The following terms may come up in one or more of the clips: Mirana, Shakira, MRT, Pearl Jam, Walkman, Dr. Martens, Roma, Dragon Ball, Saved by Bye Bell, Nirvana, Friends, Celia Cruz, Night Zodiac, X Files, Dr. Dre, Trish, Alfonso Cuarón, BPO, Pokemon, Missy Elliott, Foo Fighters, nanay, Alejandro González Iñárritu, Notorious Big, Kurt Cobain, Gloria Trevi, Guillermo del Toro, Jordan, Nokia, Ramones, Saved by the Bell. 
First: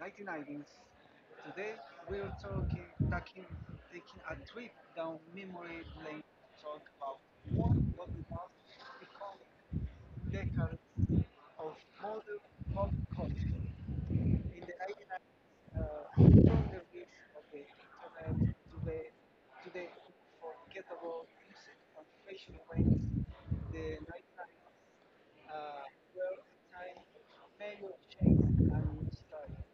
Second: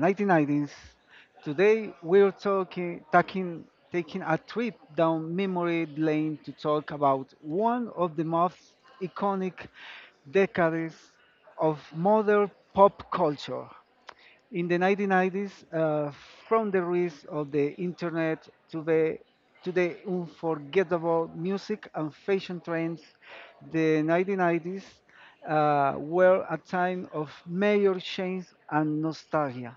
1990s. Today we're taking a trip down memory lane to talk about one of the most iconic decades of modern pop culture. In the 1990s, from the rise of the internet to the unforgettable music and fashion trends, the 1990s were a time of major change and nostalgia.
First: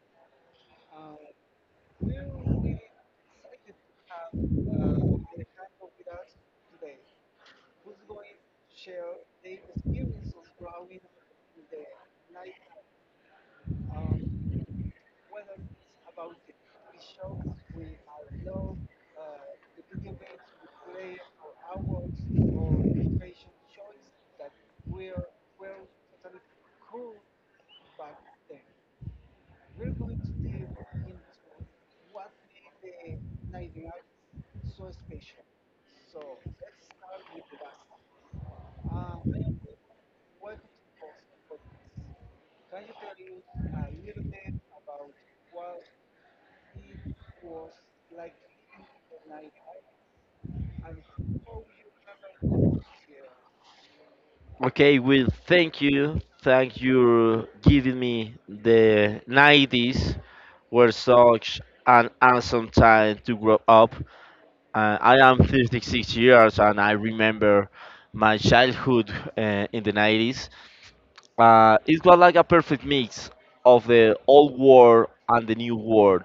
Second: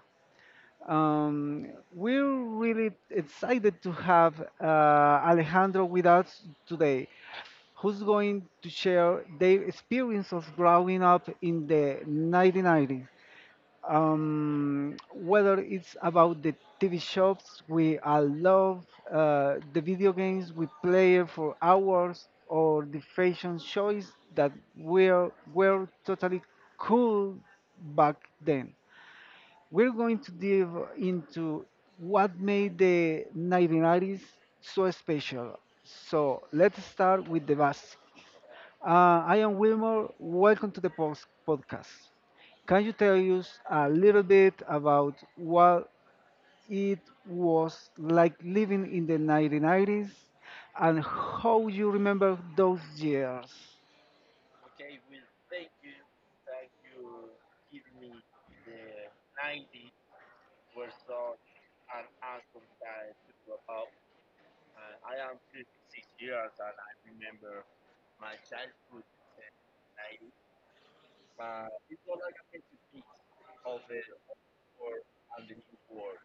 Um, we're really excited to have Alejandro with us today, who's going to share their experience of growing up in the 1990s, whether it's about the TV shows we all love, the video games we play for hours, or the fashion shows that were totally cool back then. We're going to dive into what made the 1990s so special. So let's start with the basics. I am Wilmore. Welcome to the post podcast. Can you tell us a little bit about what it was like living in the 1990s and how you remember those years? Okay, well, thank you. Thank you giving me the 90s were such an awesome time to grow up. I am 56 years and I remember my childhood in the 90s. It was like a perfect mix of the old world and the new world.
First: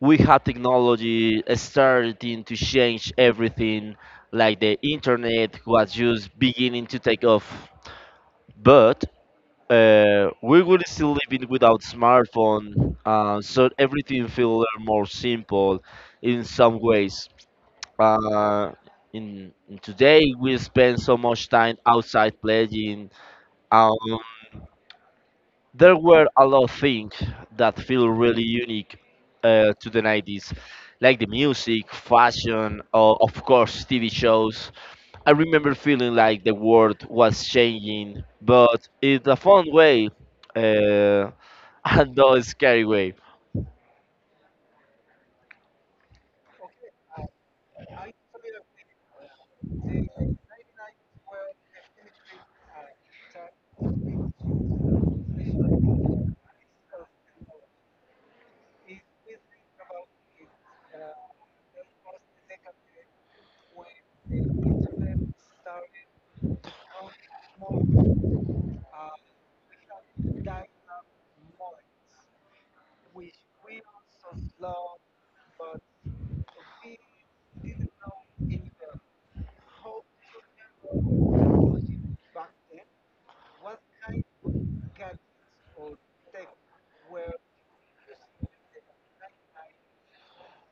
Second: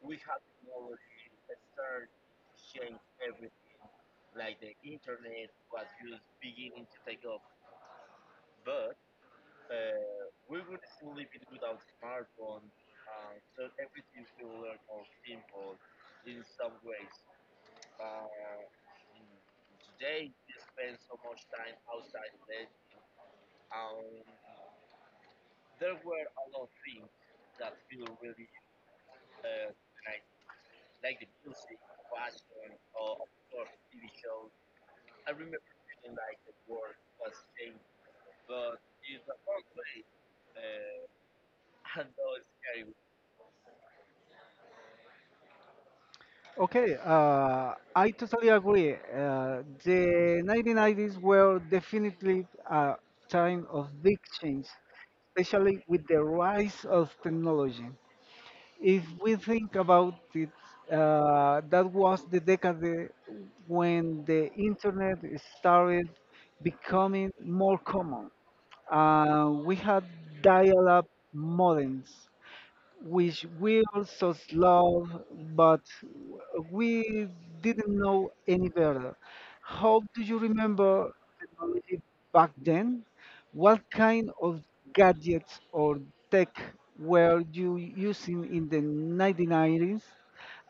We had technology starting to change everything, like the internet was just beginning to take off but we will still living without smartphone, so everything feel more simple in some ways. Uh, in today, we spend so much time outside playing. Um, there were a lot of things that feel really unique to the 90s, like the music, fashion, or of course TV shows. I remember feeling like the world was changing, but in a fun way, uh, and not a scary way. Okay, I totally agree. The 1990s were definitely a time of big change, especially with the rise of technology. If we think about it, that was the decade when the internet started becoming more common. We had dial-up modems which wills us love, but we didn't know any better. How do you remember technology back then? What kind of gadgets or tech were you using in the 1990s?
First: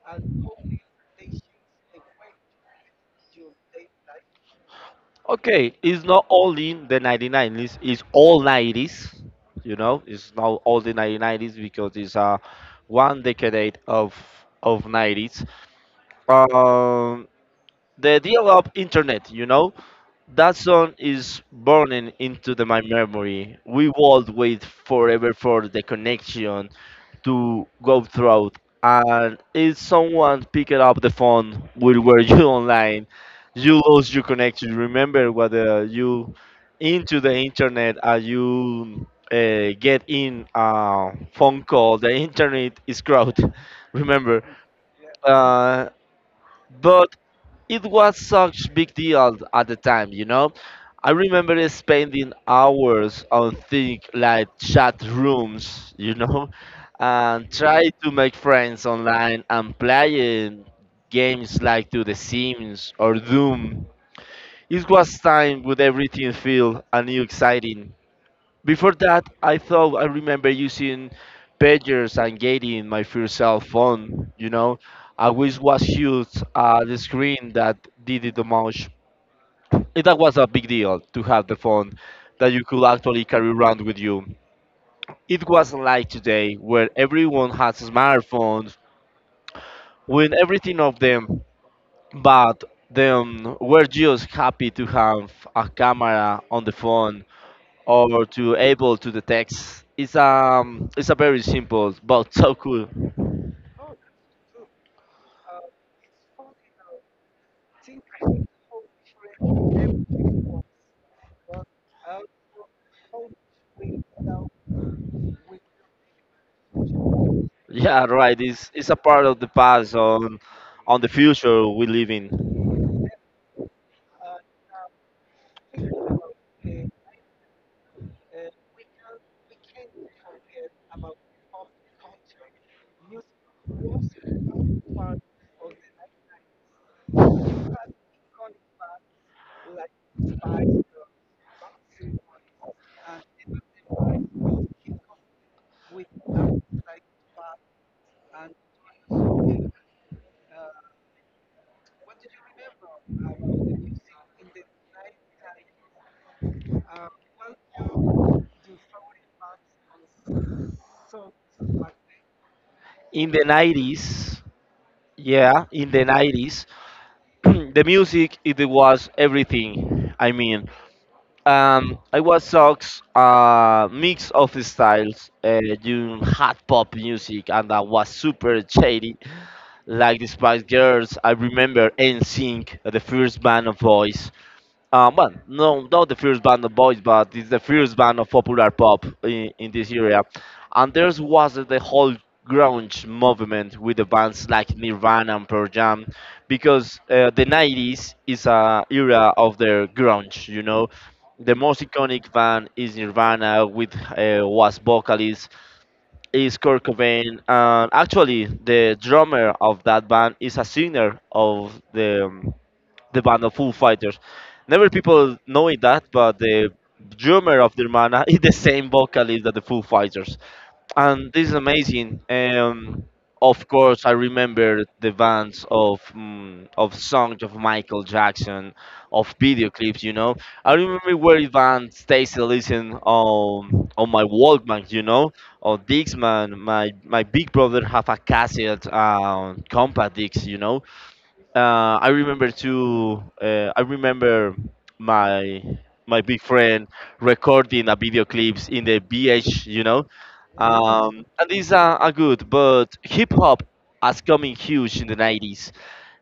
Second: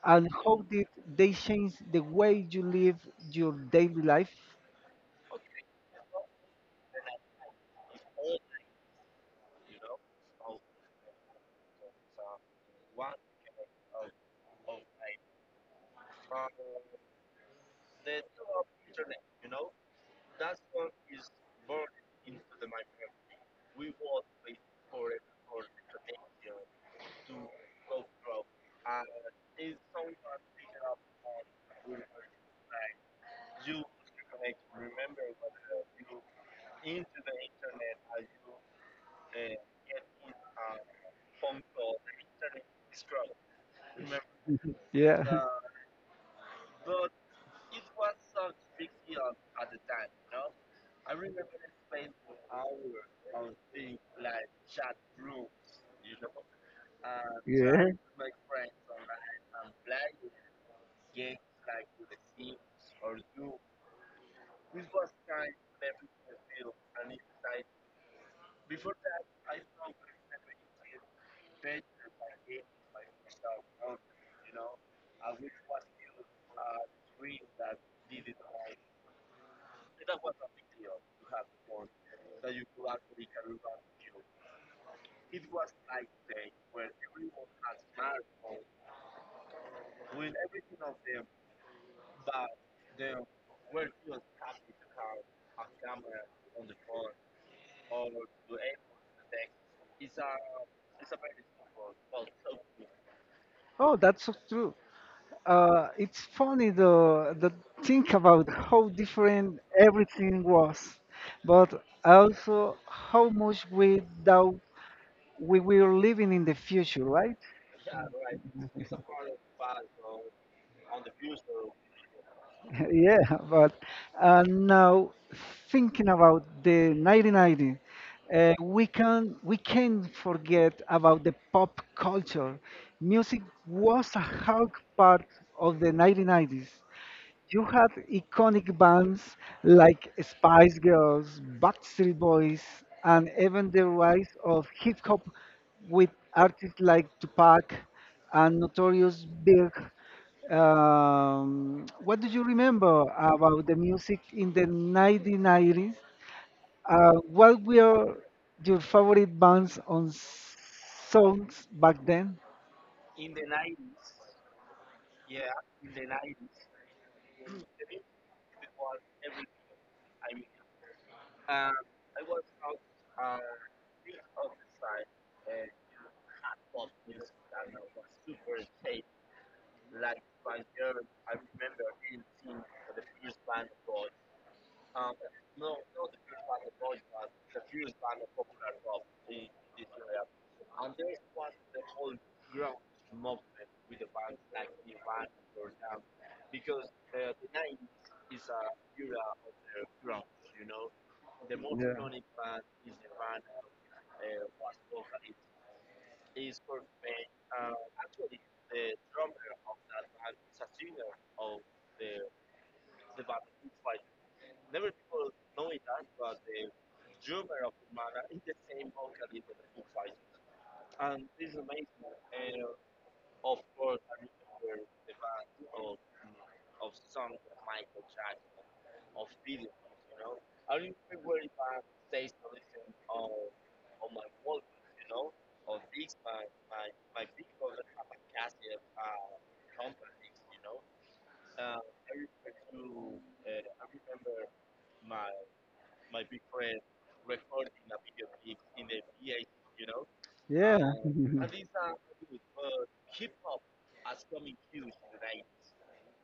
And how did they change the way you live your daily life? Okay, it's not only the 1990s, it's all 90s. You know, it's not all the 1990s because it's one decade of 90s. Um, the deal of internet, you know, that song is burning into the, my memory. We will wait forever for the connection to go through, and if someone picked up the phone while were you online you lose your connection, remember whether you into the internet and you get in a phone call the internet is crowded remember. Yeah. uh, but it was such big deal at the time, you know. I remember spending hours on things like chat rooms, you know, and try to make friends online and playing games like to The Sims or Doom. It was time with everything feel and new exciting. Before that, I thought I remember using pagers and getting my first cell phone. You know, I always was huge the screen that did it the most. That was a big deal to have the phone that you could actually carry around with you. It wasn't like today where everyone has smartphones, with everything of them, but them were just happy to have a camera on the phone or to able to detect. It's a very simple but so cool. Oh, that's so true. It's funny, though, the think about how different everything was, but also how much we doubt we were living in the future, right? Yeah, right. It's a part of the past on the future we live in. yeah, but now thinking about the 1990, we can't forget about the pop culture. Music was a hug part of the 1990s. You had iconic bands like Spice Girls, Backstreet Boys, and even the rise of hip hop with artists like Tupac and Notorious Big. What do you remember about the music in the 1990s? What were your favorite bands on songs back then? In the 90s, yeah, in the 90s, the music it was everything. I mean, I was sucks mix of styles, doing hot pop music, and that was super shady. Like the Spice Girls, I remember NSYNC, the first band of boys. Well, no, not the first band of boys, but it's the first band of popular pop in this area. And there was the whole grunge movement with the bands like Nirvana and Pearl Jam, because the 90s is a era of their grunge. You know, the most iconic band is Nirvana with was vocalist is Kurt Cobain, and actually the drummer of that band is a singer of the band of Foo Fighters. Never people knowing that, but the drummer of Nirvana is the same vocalist that the Foo Fighters, and this is amazing. Of course, I remember the bands of of songs of Michael Jackson, of video clips. You know, I remember where band stays to listen on my Walkman. You know, on Dixman. My big brother have a cassette compact disc. You know, I remember too. I remember my my big friend recording a video clips in the BH, you know. Yeah. And these are good, but hip hop has coming huge in the 90s.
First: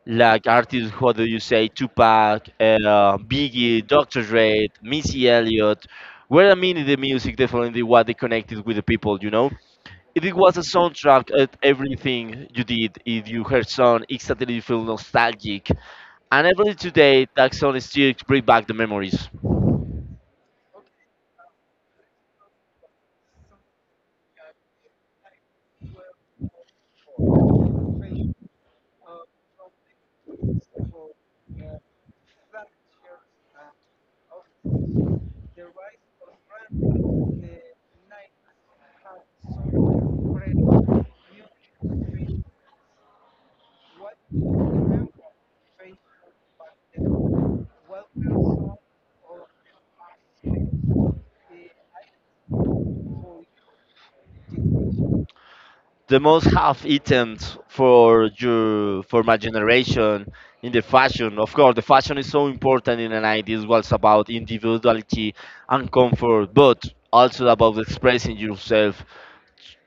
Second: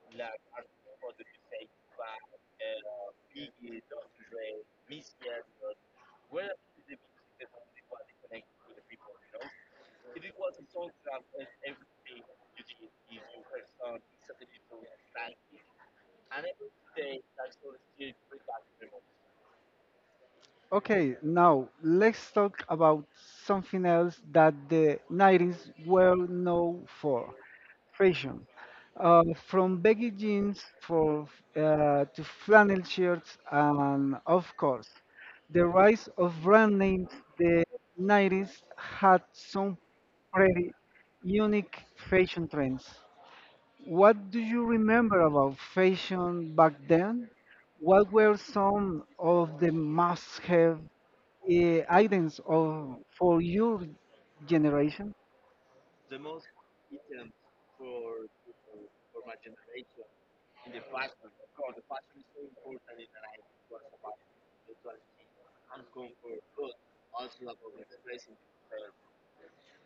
Like artists, what do you say? Tupac, Biggie, Dr. Dre, Missy Elliott. Were I mean in the music, definitely what they connected with the people, you know. It was a soundtrack at everything you did. If you heard song, instantly you feel nostalgic. And every today, that song still bring back the memories. Okay, now let's talk about something else that the 90s were known for: fashion. From baggy jeans for, to flannel shirts, and of course, the rise of brand names, the 90s had some pretty unique fashion trends. What do you remember about fashion back then? What were some of the must have, items of for your generation. The most half items for your for my generation in the fashion. Of course, the fashion is so important in the 90s. Was about individuality and comfort, but also about expressing yourself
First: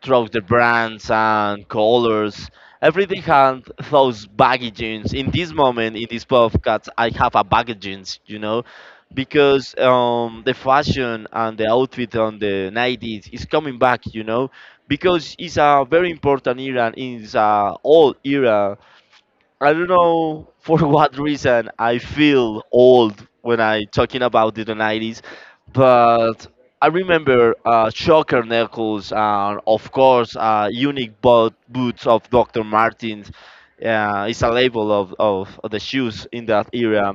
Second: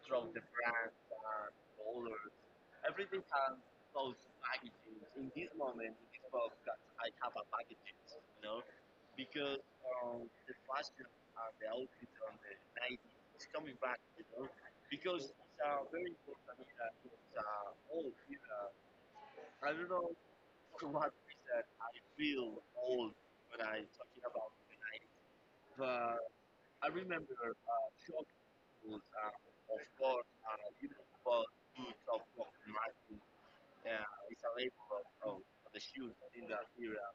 through the brands and colors. Everything had those baggy jeans. In this moment, in this podcast, I have a baggy jeans, you know, because the fashion and the outfit on the 90s is coming back, you know, because it's a very important era. It's a old era. I don't know for what reason I feel old when I talking about the 90s, but I remember shocker knuckles and of course unique boots of Dr. Martens. It's a label of the shoes in that era.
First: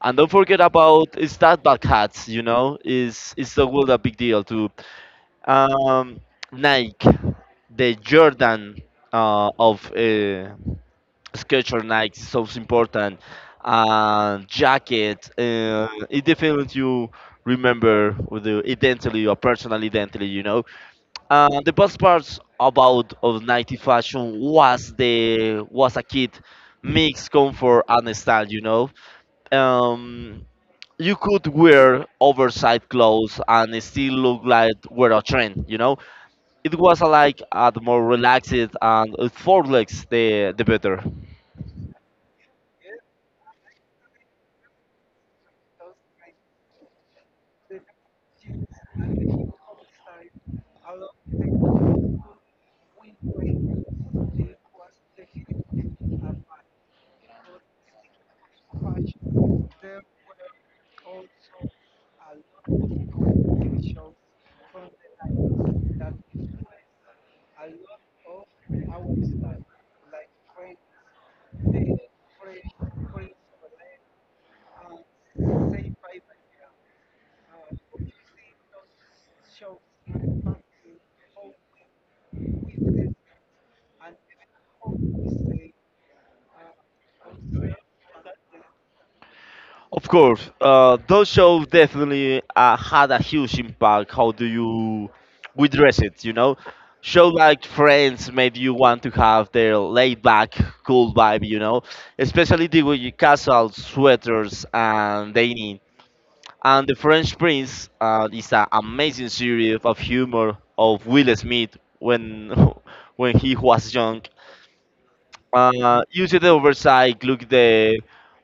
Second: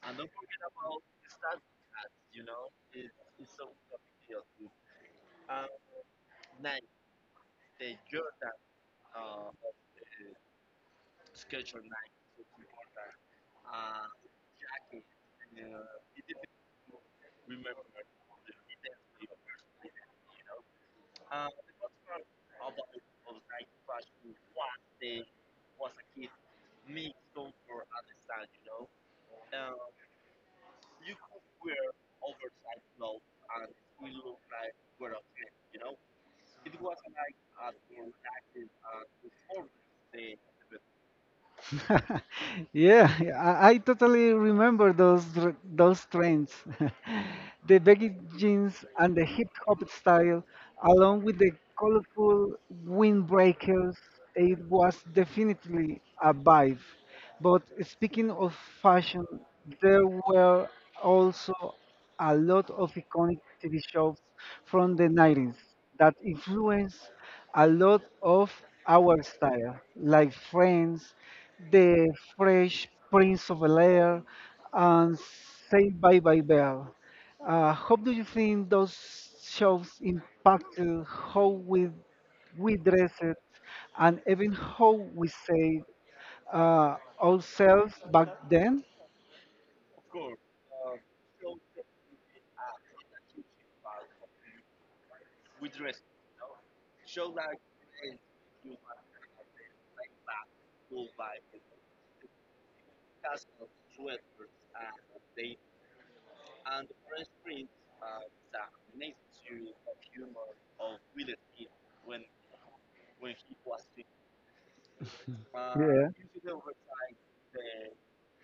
And don't forget about it's that bad hats, you know, is it's the world a big deal too. Um, Nike, the Jordan of sculpture like so important, and jacket it definitely you remember with the identity or personal identity, you know. The best parts about of 90 fashion was the was a kid mix comfort and style, you know. um, you could wear oversized clothes and still look like we're a trend, you know. It was the more relaxed and for legs the better. yeah, I totally remember those trends, the baggy jeans and the hip hop style, along with the colorful windbreakers. It was definitely a vibe. But speaking of fashion, there were also a lot of iconic TV shows from the 90s that influenced a lot of our style, like Friends, The Fresh Prince of Bel-Air, and Saved by Bye Bell. How do you think those shows impacted how we dress it and even how we say uh, ourselves back then? Of course, those shows definitely had a huge impact. How do you we dress it? You know, show like Friends made you want to have their laid back, cool vibe. You know, especially the way you casual sweaters and dainty. And the French Prince is an amazing series of humor of Will Smith when when he was young. Yeah, Usually the oversight, look the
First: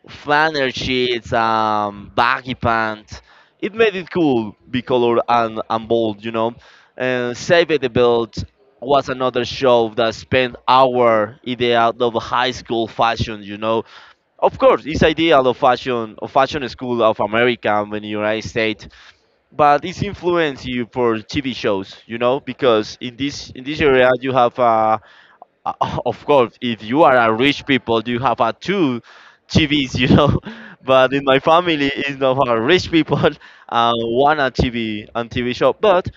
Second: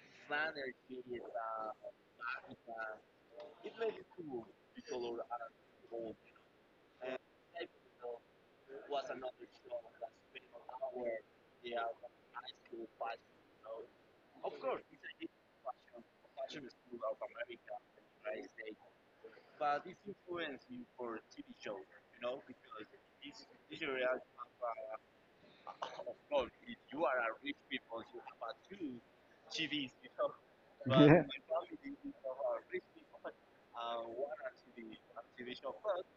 flannel sheets, baggy pants. It made it cool, bicolored and bold, you know. And Save It the Belt was another show that spent hour in the out of high school fashion, you know. Of course, it's ideal of fashion school of America and in the United States, but it's influenced you for TV shows, you know, because in this area you have of course, if you are a rich people, you have a two TVs, you know. But yeah. in my family, it's not for rich people, one a TV and TV show. But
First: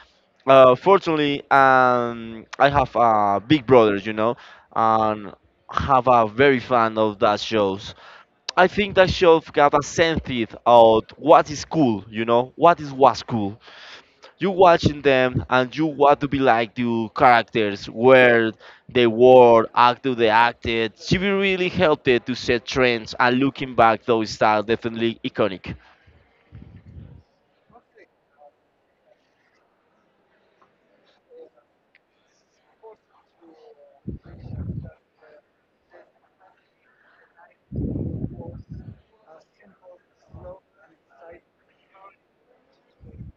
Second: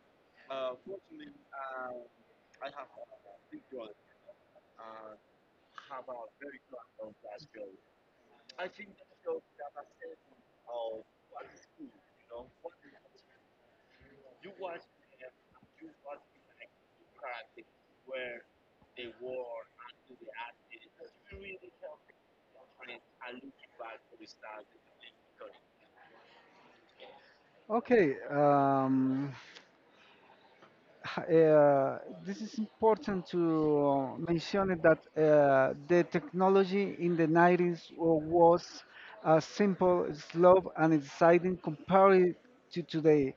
fortunately, I have a big brother, you know, and have a very fan of that shows. I think that show got a sense of what is cool, you know, what is was cool you watching them and you want to be like the characters where they acted. TV really helped it to set trends, and looking back those styles definitely iconic. Okay. Uh, this is important to mention it that the technology in the 90s was simple, slow, and exciting compared to today.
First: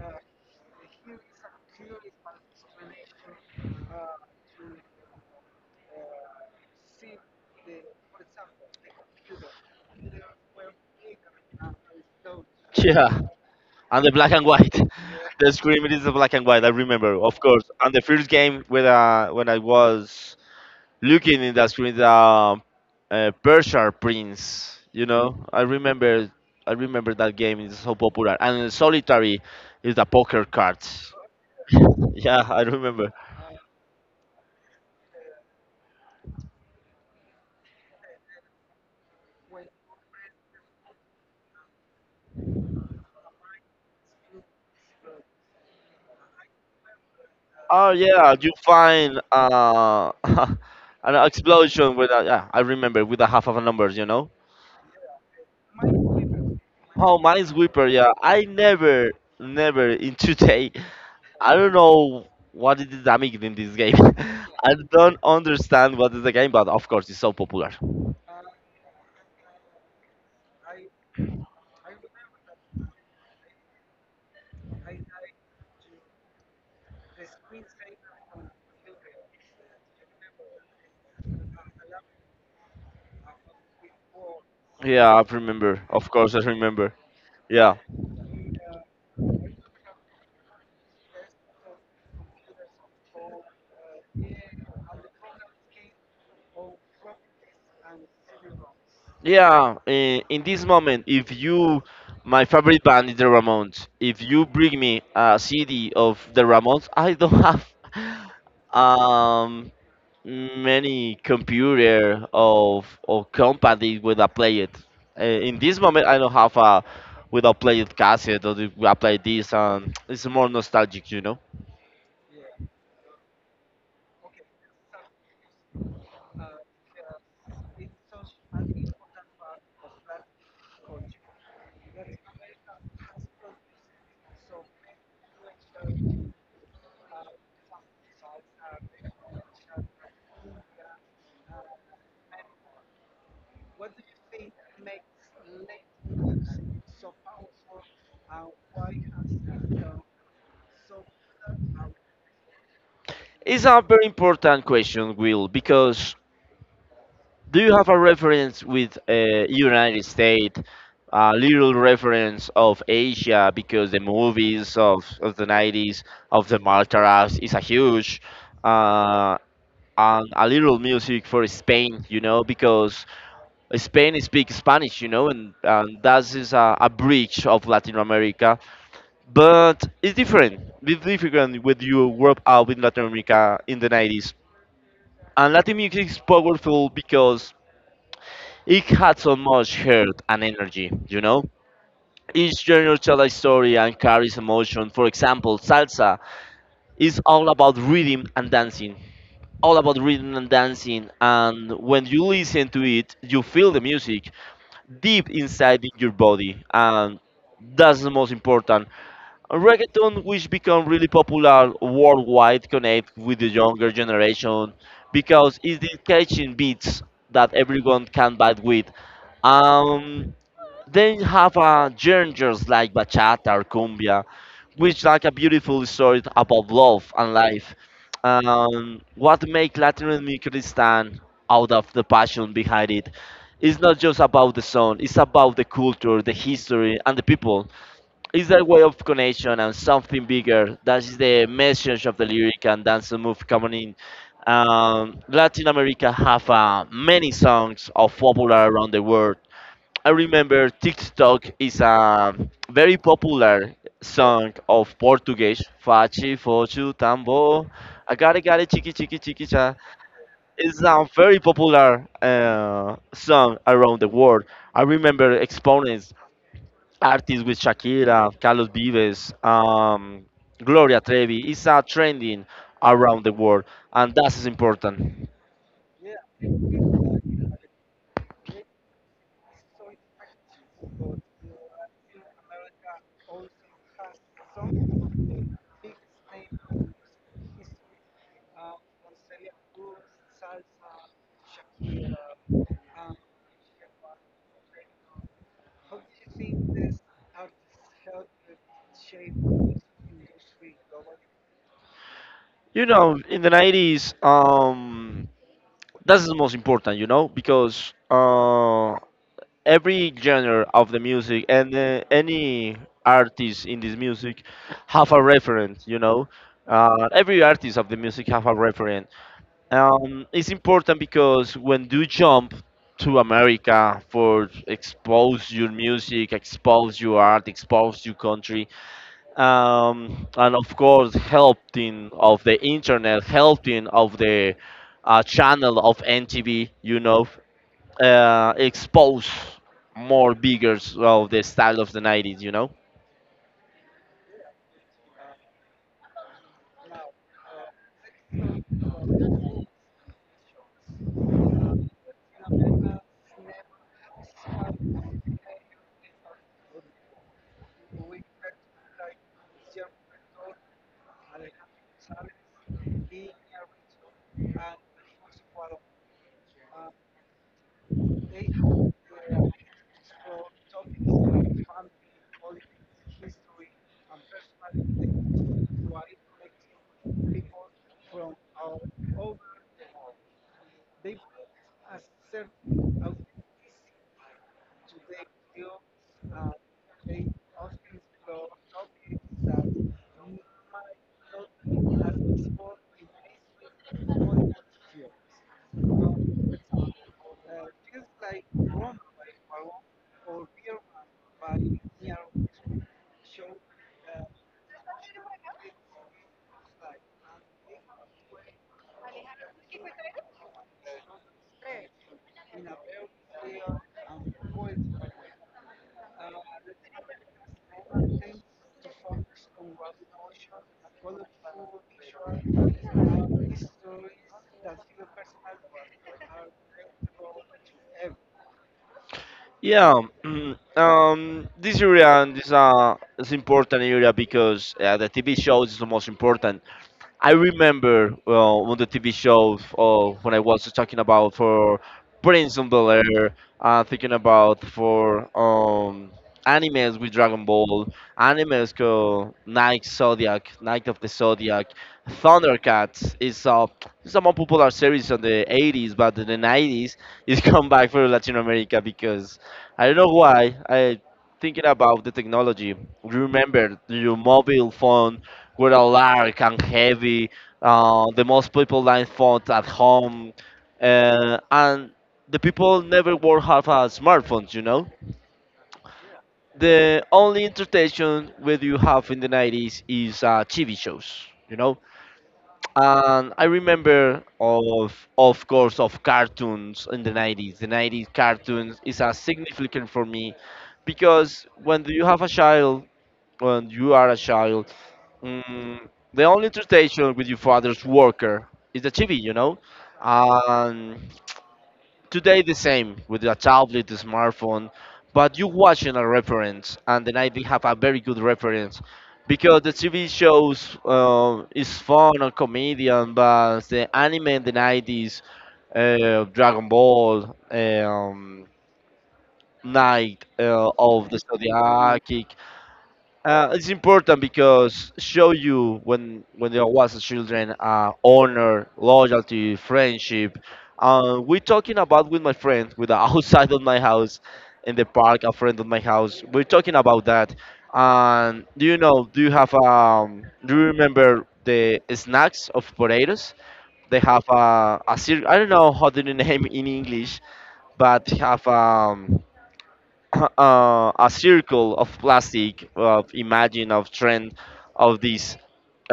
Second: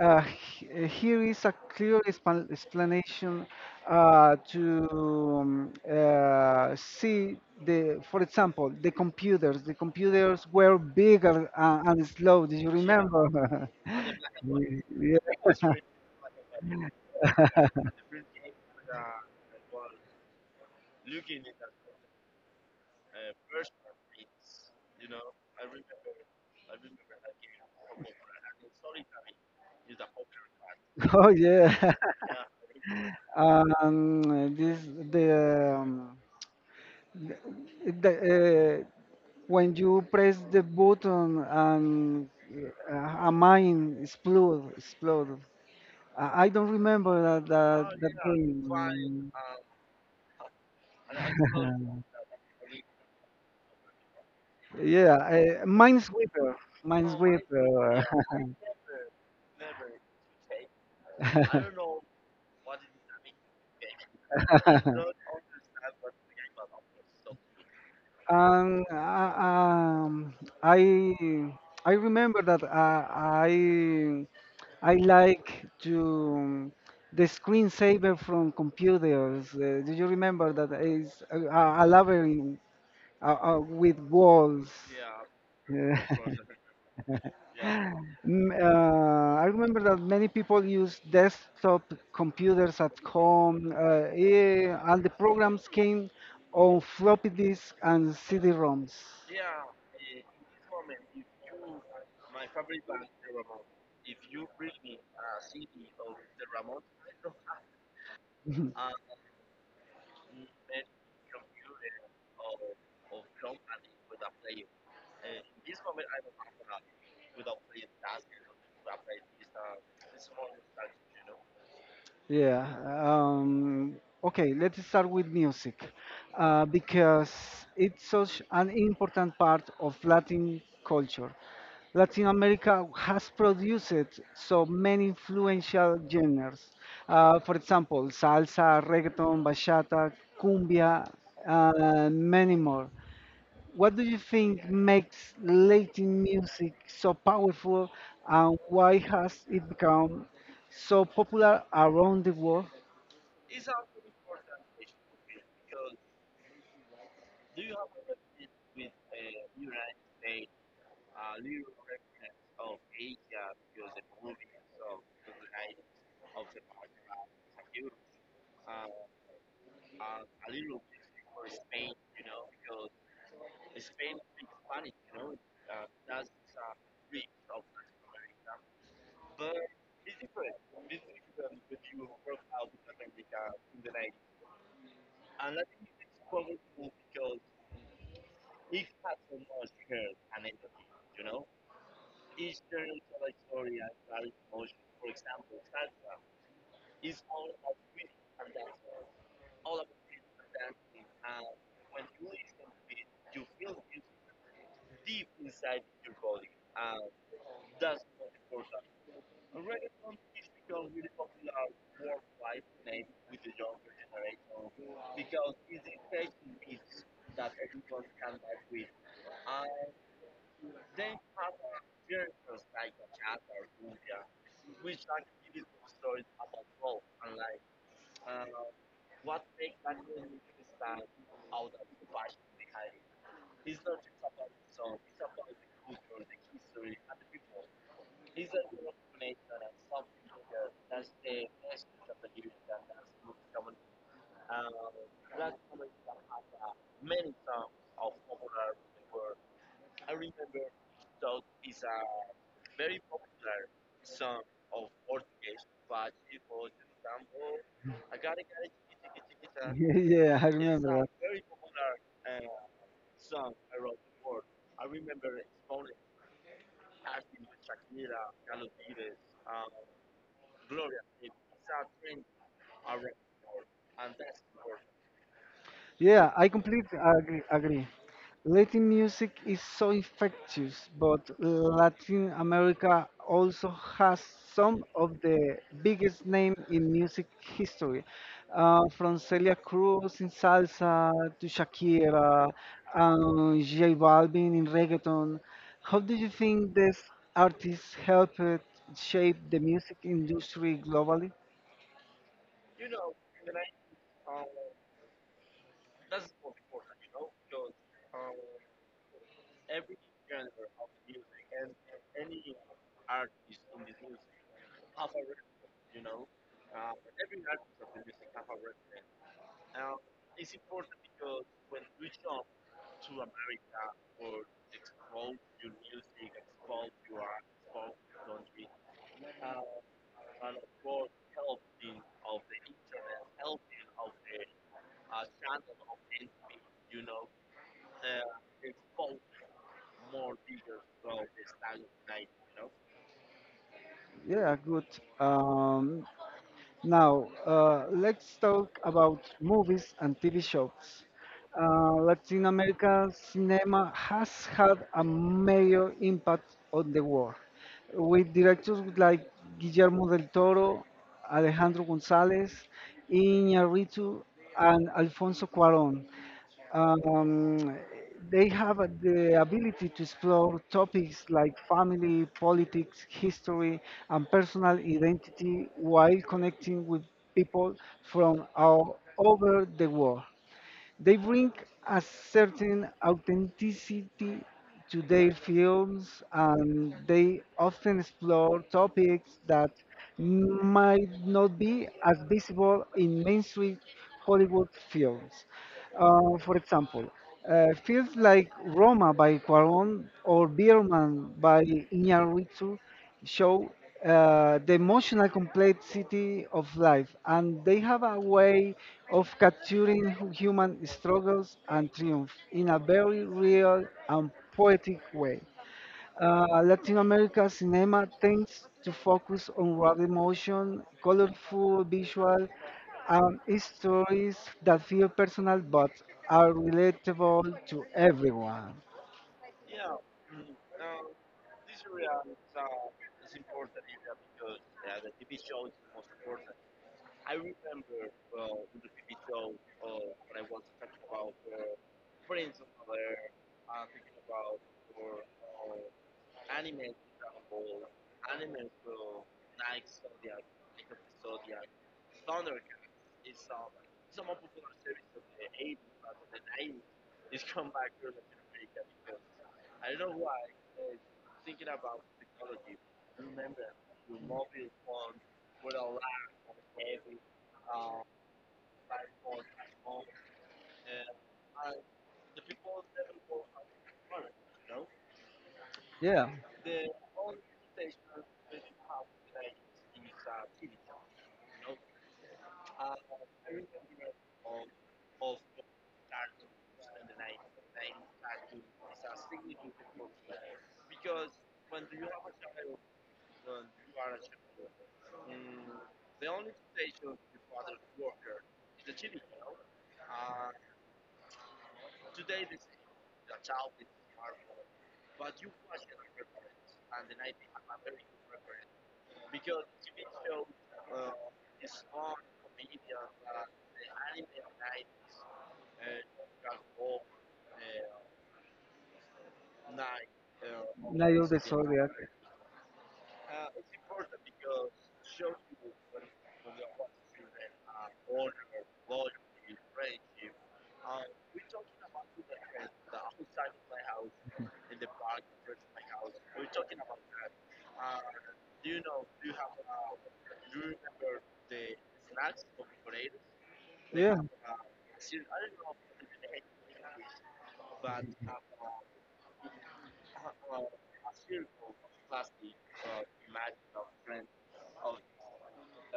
Here is a clear explanation to see the, for example, the computers. The computers were bigger and, slow. Do you Yeah, remember? and the black and white the scream is the black and white, I Yeah. remember, of course. And the first game when I was looking in the screen the persia prince, you know, I remember. I remember that game is so popular and solitary is the poker cards. Oh yeah, Yeah, I remember. um, this the, um, the when you press the button and a mine explode. I don't remember that that, Oh Oh that, yeah, yeah, you game. find Fine. An explosion with a, yeah, I remember with a half of a number, you know. Yeah, Minesweeper, oh Oh, Minesweeper, Minesweeper. yeah. I never, never in today. I don't know what is the damage in this game. I don't understand what is the game, but of course it's so popular. And I I remember that I I like to, the screensaver from computers. Do you remember that is a labyrinth with walls? Yeah, I remember. Yeah. Of course I remember. Yeah. I remember that many people use desktop computers at home, and the programs came on floppy disks and CD-ROMs. Yeah, in this moment, if you, my favorite band is the Ramones. If you bring me a CD of the Ramones, I don't have um many computer of or company with a play it. In this moment, I don't have a with a play it cassette or the- I play this, and it's more nostalgic, you know. Yeah. Um, okay, let's start with music because it's such an important part of Latin culture. Latin America has produced so many influential genres. For example, salsa, reggaeton, bachata, cumbia, and many more. What do you think makes Latin music so powerful and why has it become so popular around the world? It's a very important question, Will, because do you have a reference with United States, a little reference of Asia because the movies of the 90s of the Maltaras is a huge, uh, and a little music for Spain, you know, because Spain speaks Spanish, you know, and that is a bridge of Latin America. But it's different. It's different when you work out with Latin America in the 90s. And Latin music is powerful because it had so much heart and energy, you know? Each genre tells a story and carries emotion. For example, salsa is all about rhythm and dancing. All about rhythm and dancing, and when you listen to it, you feel the music deep inside in your body, and that's the most important. Reggaeton, which become really popular worldwide, connect with the younger generation because it's the catching beats that everyone can vibe with. Um, then you have genres like bachata or cumbia, which like a beautiful story about love and life. What make Latin rhythm stand out of the passion behind it? It's not just about the song; it's about the culture, the history, and the people. It's a way of connection and something bigger. That is the message of the lyric and dance move coming in. Latin America have many songs of popular around the world. I remember TikTok is a very popular song of Portuguese. Fachi, fochu, tambo, agare, gare, chiqui, chiqui, chiqui, cha. yeah, I It's remember a that. very popular song around the world. I remember exponents, artists with Shakira, Carlos Vives, Gloria Trevi. It's a trending around the world, and that is important. Yeah, I completely agree. Latin music is so infectious, but Latin America also has some of the biggest name in music history, from Celia Cruz in salsa to Shakira and J Balvin in reggaeton. How do you think these artists helped shape the music industry globally? You know, in the 90s, that's the most important, you know, because every genre of the music and any artist in this music have a reference, you know. Every artist of the music have a reference. It's important because when you jump to America for expose your music, expose your art, expose your country, and of course helping of the internet, helping of the channel of NTV, you know, expose more bigger of the style of the 90s, you know. Yeah, good. Um, Now, let's talk about movies and TV shows. Latin American cinema has had a major impact on the world, with directors like Guillermo del Toro, Alejandro González, Iñárritu, and Alfonso Cuarón. Um, they have the ability to explore topics like family, politics, history, and personal identity while connecting with people from all over the world. They bring a certain authenticity to their films and they often explore topics that might not be as visible in mainstream Hollywood films. For example, films like Roma by Cuarón or *Birdman* by Iñárritu show the emotional complexity of life, and they have a way of capturing human struggles and triumph in a very real and poetic way. Latin America cinema tends to focus on raw emotion, colorful visual, and stories that feel personal but are relatable to everyone. Yeah, this area and this is important area because the TV shows is the most important. I remember well one of the TV shows when I was talking about for Prince of Bel Air, thinking about for animes with Dragon Ball, animes called Night Zodiac, Night of the Zodiac, Thundercats is it's a more popular series on the 80s, but in the 90s it's come back for Latin America because I don't know why I thinking about the technology. Remember your mobile phone we're large and heavy. The most people line phones at home, and the people never were have a smartphones. You know, Yeah, the only entertainment that you have in the 90s is TV shows. You know, and I remember of course of cartoons in the 90s. The 90s cartoons is a significant for me because when you are a child. Mm, the only interpretation with your father's worker is the TV, you know. Um, Today the same with a tablet, the smartphone, but you watching a reference, and then I did have a very good reference because the TV shows is fun or comedian, but the anime in the 90s, Dragon Ball, Night of Night the of the Zodiac. Zodiac, it's important because show you when there was a children honor, loyalty, friendship. We talking about with my friend, with the outside of my house, in the park, a friend of my house. We're talking about that. And do you know? Do you have? Do you remember the snacks of potatoes? They Yeah, have a I don't know how to name in English, but have a circle of plastic of imagine of trend of these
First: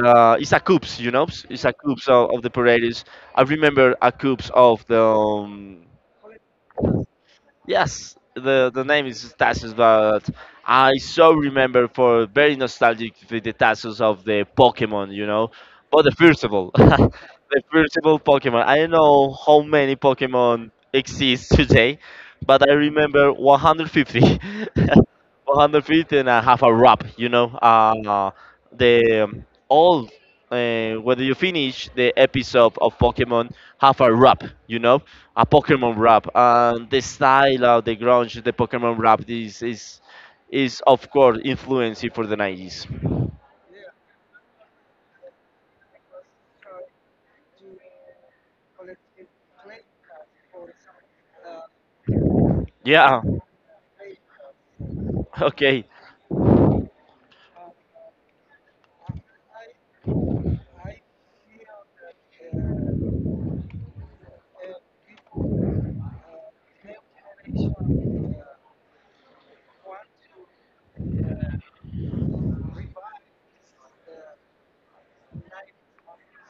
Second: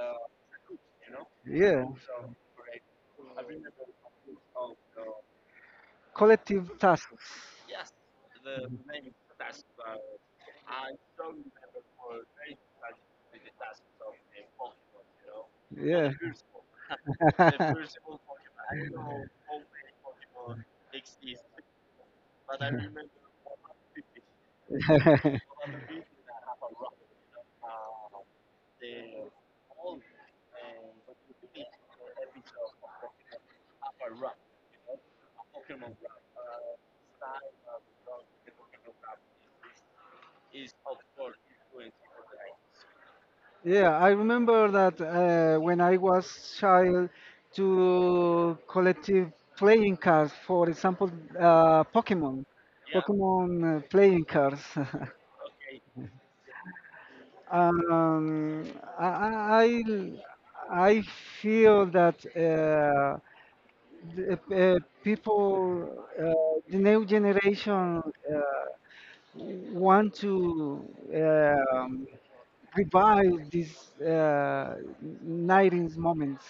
it's a cubes, you know, it's a yeah. cubes of the paredes. I remember a cubes of the Collective tasks. yes, the name is Tassos, but I so remember for very nostalgic with the Tassos of the Pokemon, you know. But the Yeah. first of all, the first of all Pokemon. I don't know how many Pokemon exist today, but I remember 150. remember. 150 and I have a wrap, you know. The all whether you finish the episode of Pokemon, have a wrap, you know, a Pokemon rap, and the style of the grunge, the Pokemon rap is of course influencing for the 90s. yeah, I remember that when I was child, to collective playing cards, for example, Pokemon, Yeah. Pokemon playing cards. Okay. um, I, I I feel that the, people, the new generation, uh, want to um, revive these uh, 90s moments.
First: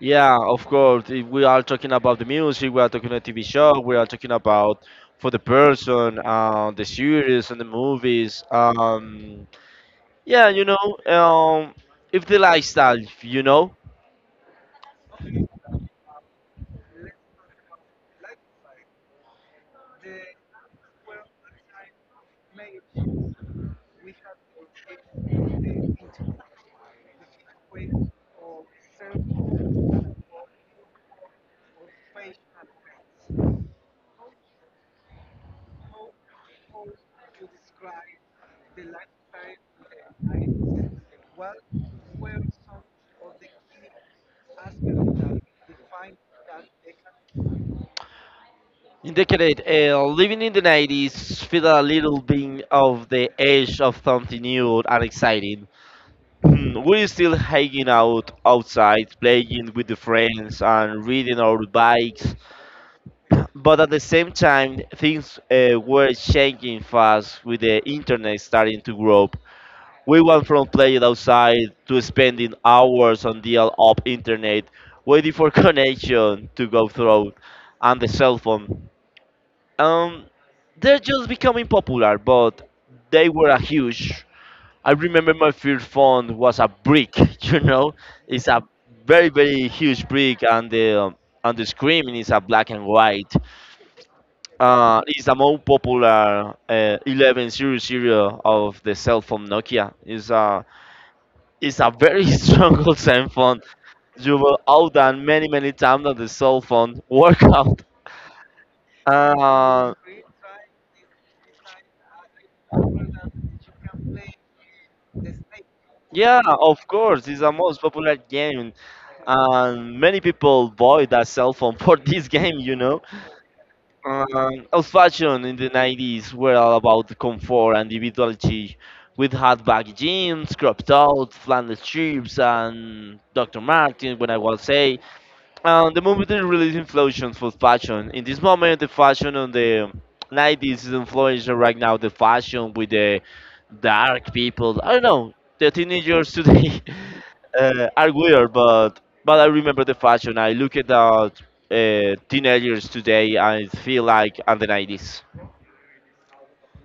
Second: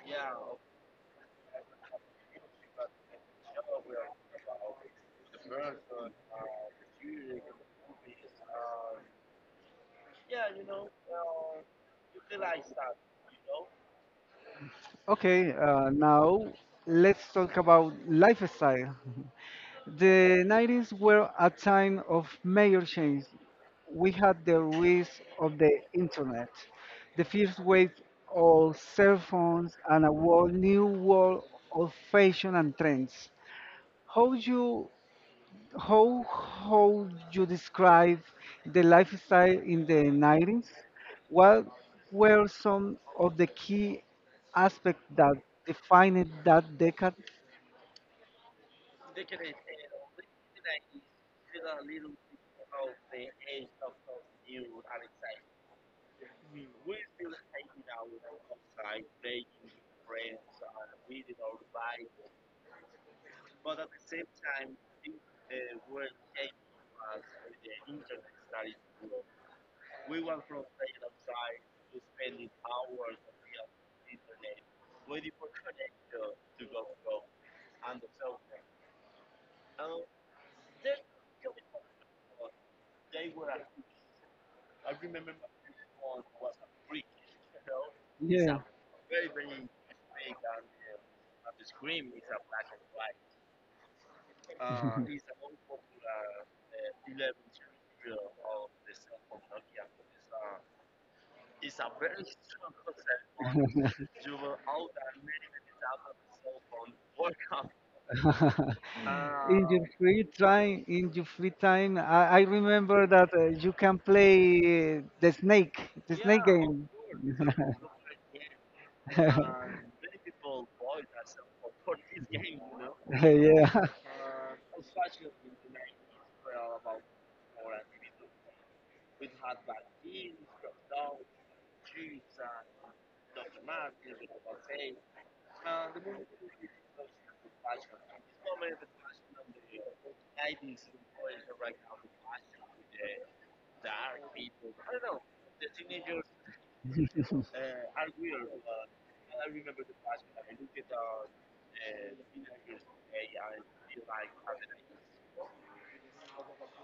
Yeah, of course. If we are talking about the music, we are talking about TV show, we are talking about for the person, the series and the movies. Yeah, you know, if the lifestyle, you know, Okay, now let's talk about lifestyle. The 90s were a time of major change. We had the rise of the internet, the first wave of cell phones, and a whole new world of fashion and trends. How you how you describe the lifestyle in the 90s? What were some of the key aspects that defined that decade? in decade, living in the 90s feel a little bit of the edge of something new and exciting. We're still hanging out outside, playing with the friends and riding our bikes, but at the same time, things were changing fast with the internet starting to grow up. We went from playing outside to spending hours on dial up internet, waiting for connection to go through, and the cell phone. Um, they're just becoming popular, but they were a huge. I remember my first phone was a brick. You know, it's a very huge brick, and the screen is a black and white. It's a more popular 11 series serial of the cell phone Nokia. It's a very strong old cell phone. You will outdone many times on the cell phone workout. in your Uh, free time, in your free time, I remember that you can play the snake, the Yeah, snake. Yeah, of of game. course, it's the Course. most popular game, Uh, and many people buy that cell phone for This this game, game, you you know. know. yeah. Old fashion in the 90s were all about comfort and individuality. We'd had baggy jeans, cropped out, flannel shirts, and Dr. Martens when I was eight. The movement is released influence for fashion. In this moment, the fashion on the 90s is influencing right now the fashion with the dark people. I don't know. The teenagers today are weird, but I remember the fashion. I look at the teenagers today and it feel like I the 90s.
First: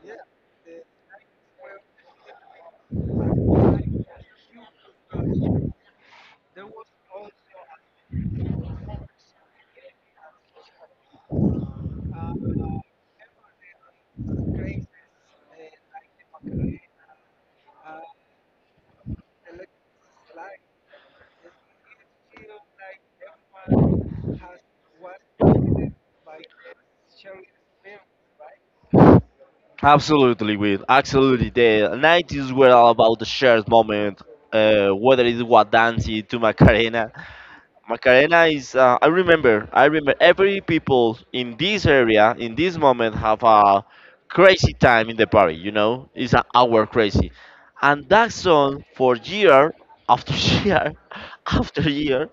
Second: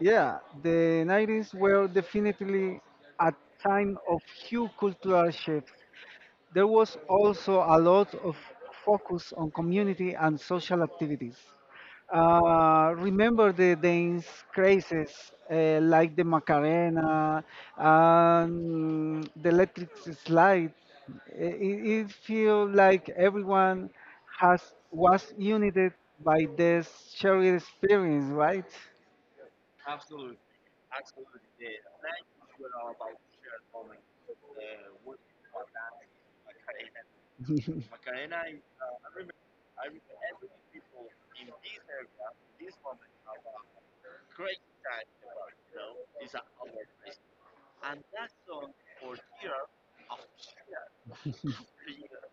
Yeah, the 90s were definitely a time of huge cultural shifts. There was also a lot of focus on community and social activities. Remember the dance crazes, like the Macarena and the electric slide. It feels like everyone has was united by this shared experience, right? Absolutely, Will. Absolutely. The 90s were all about the shared moment, whether it was dancing to Macarena. Macarena is. I remember. Every people in this area in this moment have a crazy time in the party. You know, it's an hour crazy, and that song for year after year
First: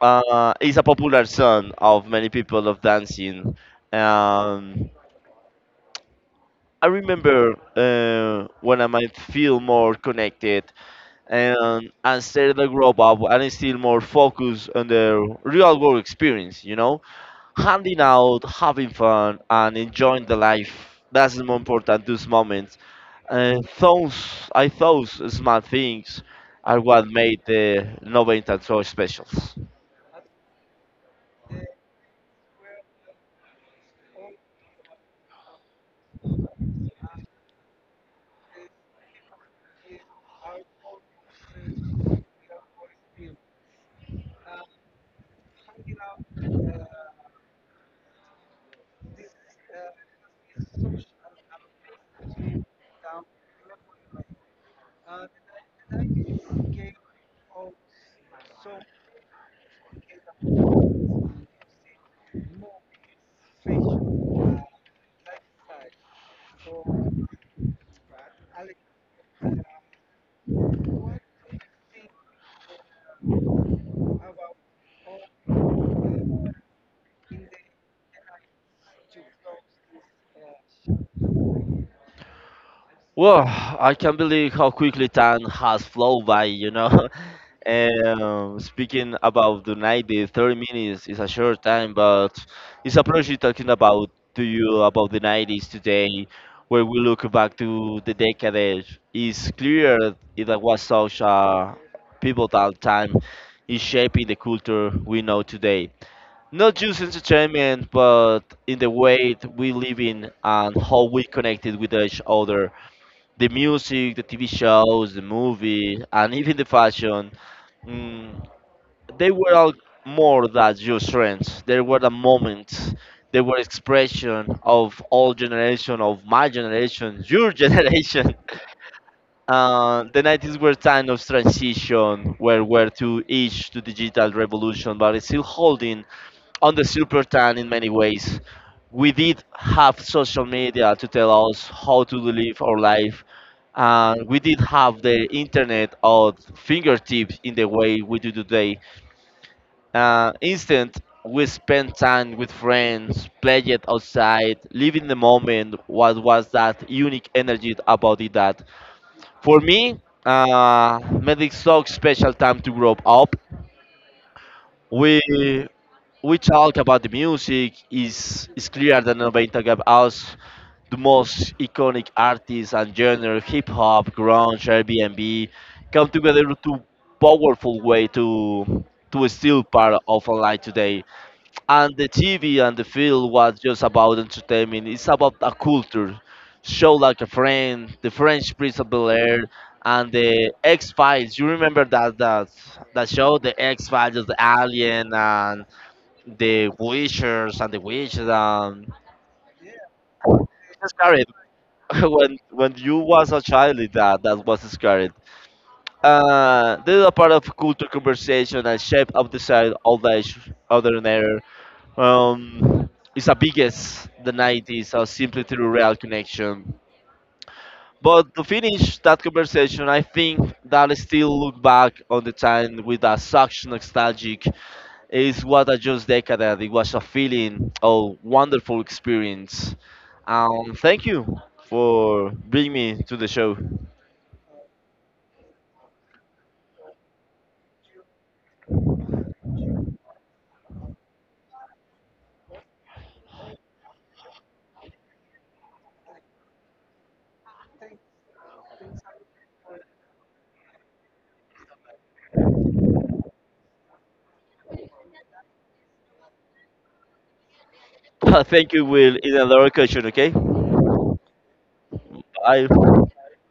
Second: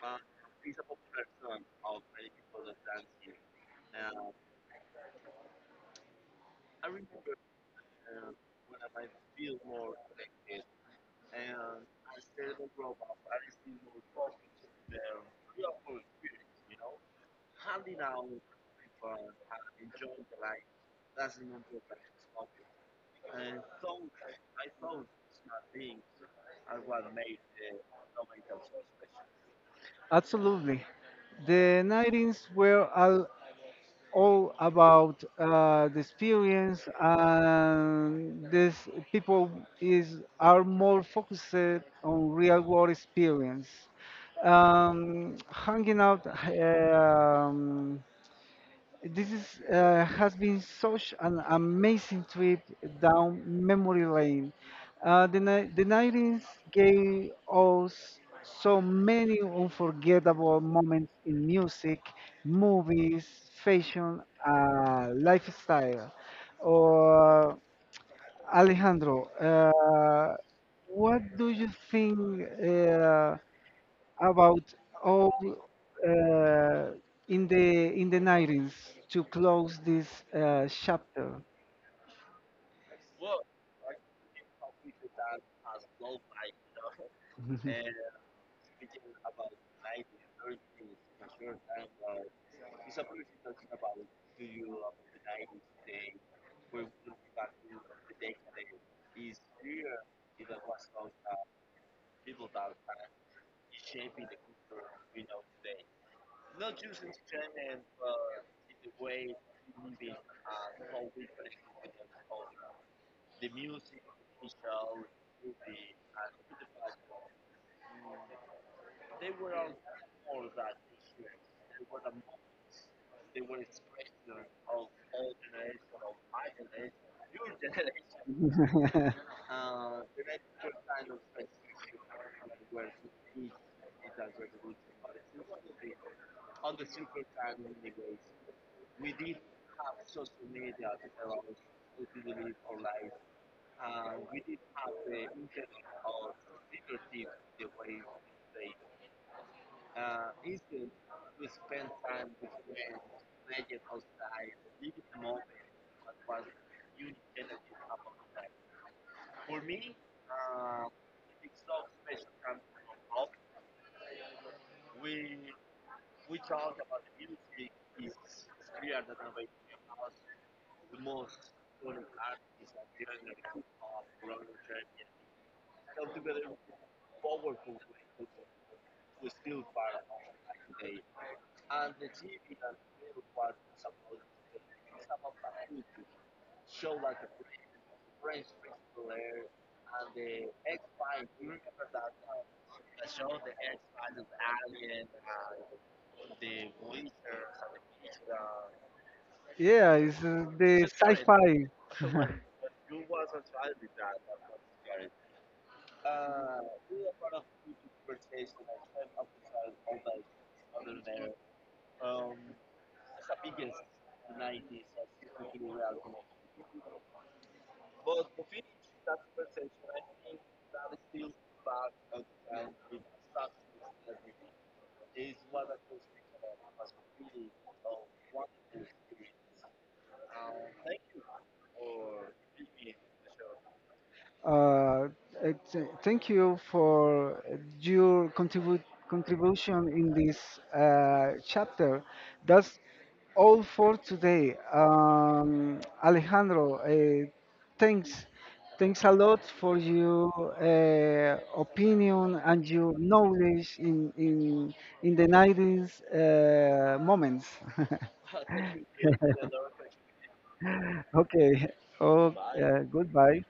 is a popular song of many people of dancing. Um, I remember when I might feel more connected and started to grow up and still more focused on the real world experience. You know, handing out, having fun, and enjoying the life. That's more important. Those moments, and those I thought, small things are what made the noventa so special. Absolutely. The 90s were all about the experience, and this people is are more focused on real world experience. Hanging out, um, this is, has been such an amazing trip down memory lane. The 90s gave us so many unforgettable moments in music, movies, fashion, lifestyle. Or Alejandro, what do you think? About all uh, in the 90s to close this chapter. Well, I can't believe how quickly time has flown by, you know. And speaking about the 90s, 30 minutes is a short time, but it's a pleasure talking about to you about the 90s today, where we look back to the decade. It's clear it was such a pivotal time in shaping the culture we know today. Not just entertainment, but in the way that we live in and how we connected with each other the music, the TV shows, the movie, and even the fashion, mm, they were all more than just trends. They were the moments. They were expression of all generation, of my generation, your generation. The 90s were time of transition, where we're to each to digital revolution, but it's still holding on the Super Tan in many ways. We did have social media to tell us how to live our life, and we did have the internet at fingertips in the way we do today. Instant, we spent time with friends, played it outside, living the moment. What was that unique energy about it? That for me, made it so special time to grow up. We we talk about the music is clear that Noventa gave us the most iconic artists and genre hip hop, grunge, Airbnb come together to powerful way to still part of online today. And the TV and the film was just about entertainment. It's about a culture. Show like a friend, the French Prince of Bel Air, and the X Files. You remember that that show, the X Files, the Alien, and the wishers and the wishes. Yeah, it's the It's scary when you was a sci-fi. child that that was scary. This is a part of culture conversation and shape of desire, old age, other ordinary. Um, it's the biggest the 90s or simply through real connection. But to finish that conversation, I think that I still look back on the time with a such nostalgic. It's what I just decadent. It was a feeling a wonderful experience. Thank you for bringing me to the show. Uh, uh, thank you for your contribution in this chapter. That's all for today. Alejandro, thanks. Thanks a lot for your opinion and your knowledge in the 90s moments. Thank you, Will. It's another question, okay? okay. Oh, Bye. Goodbye.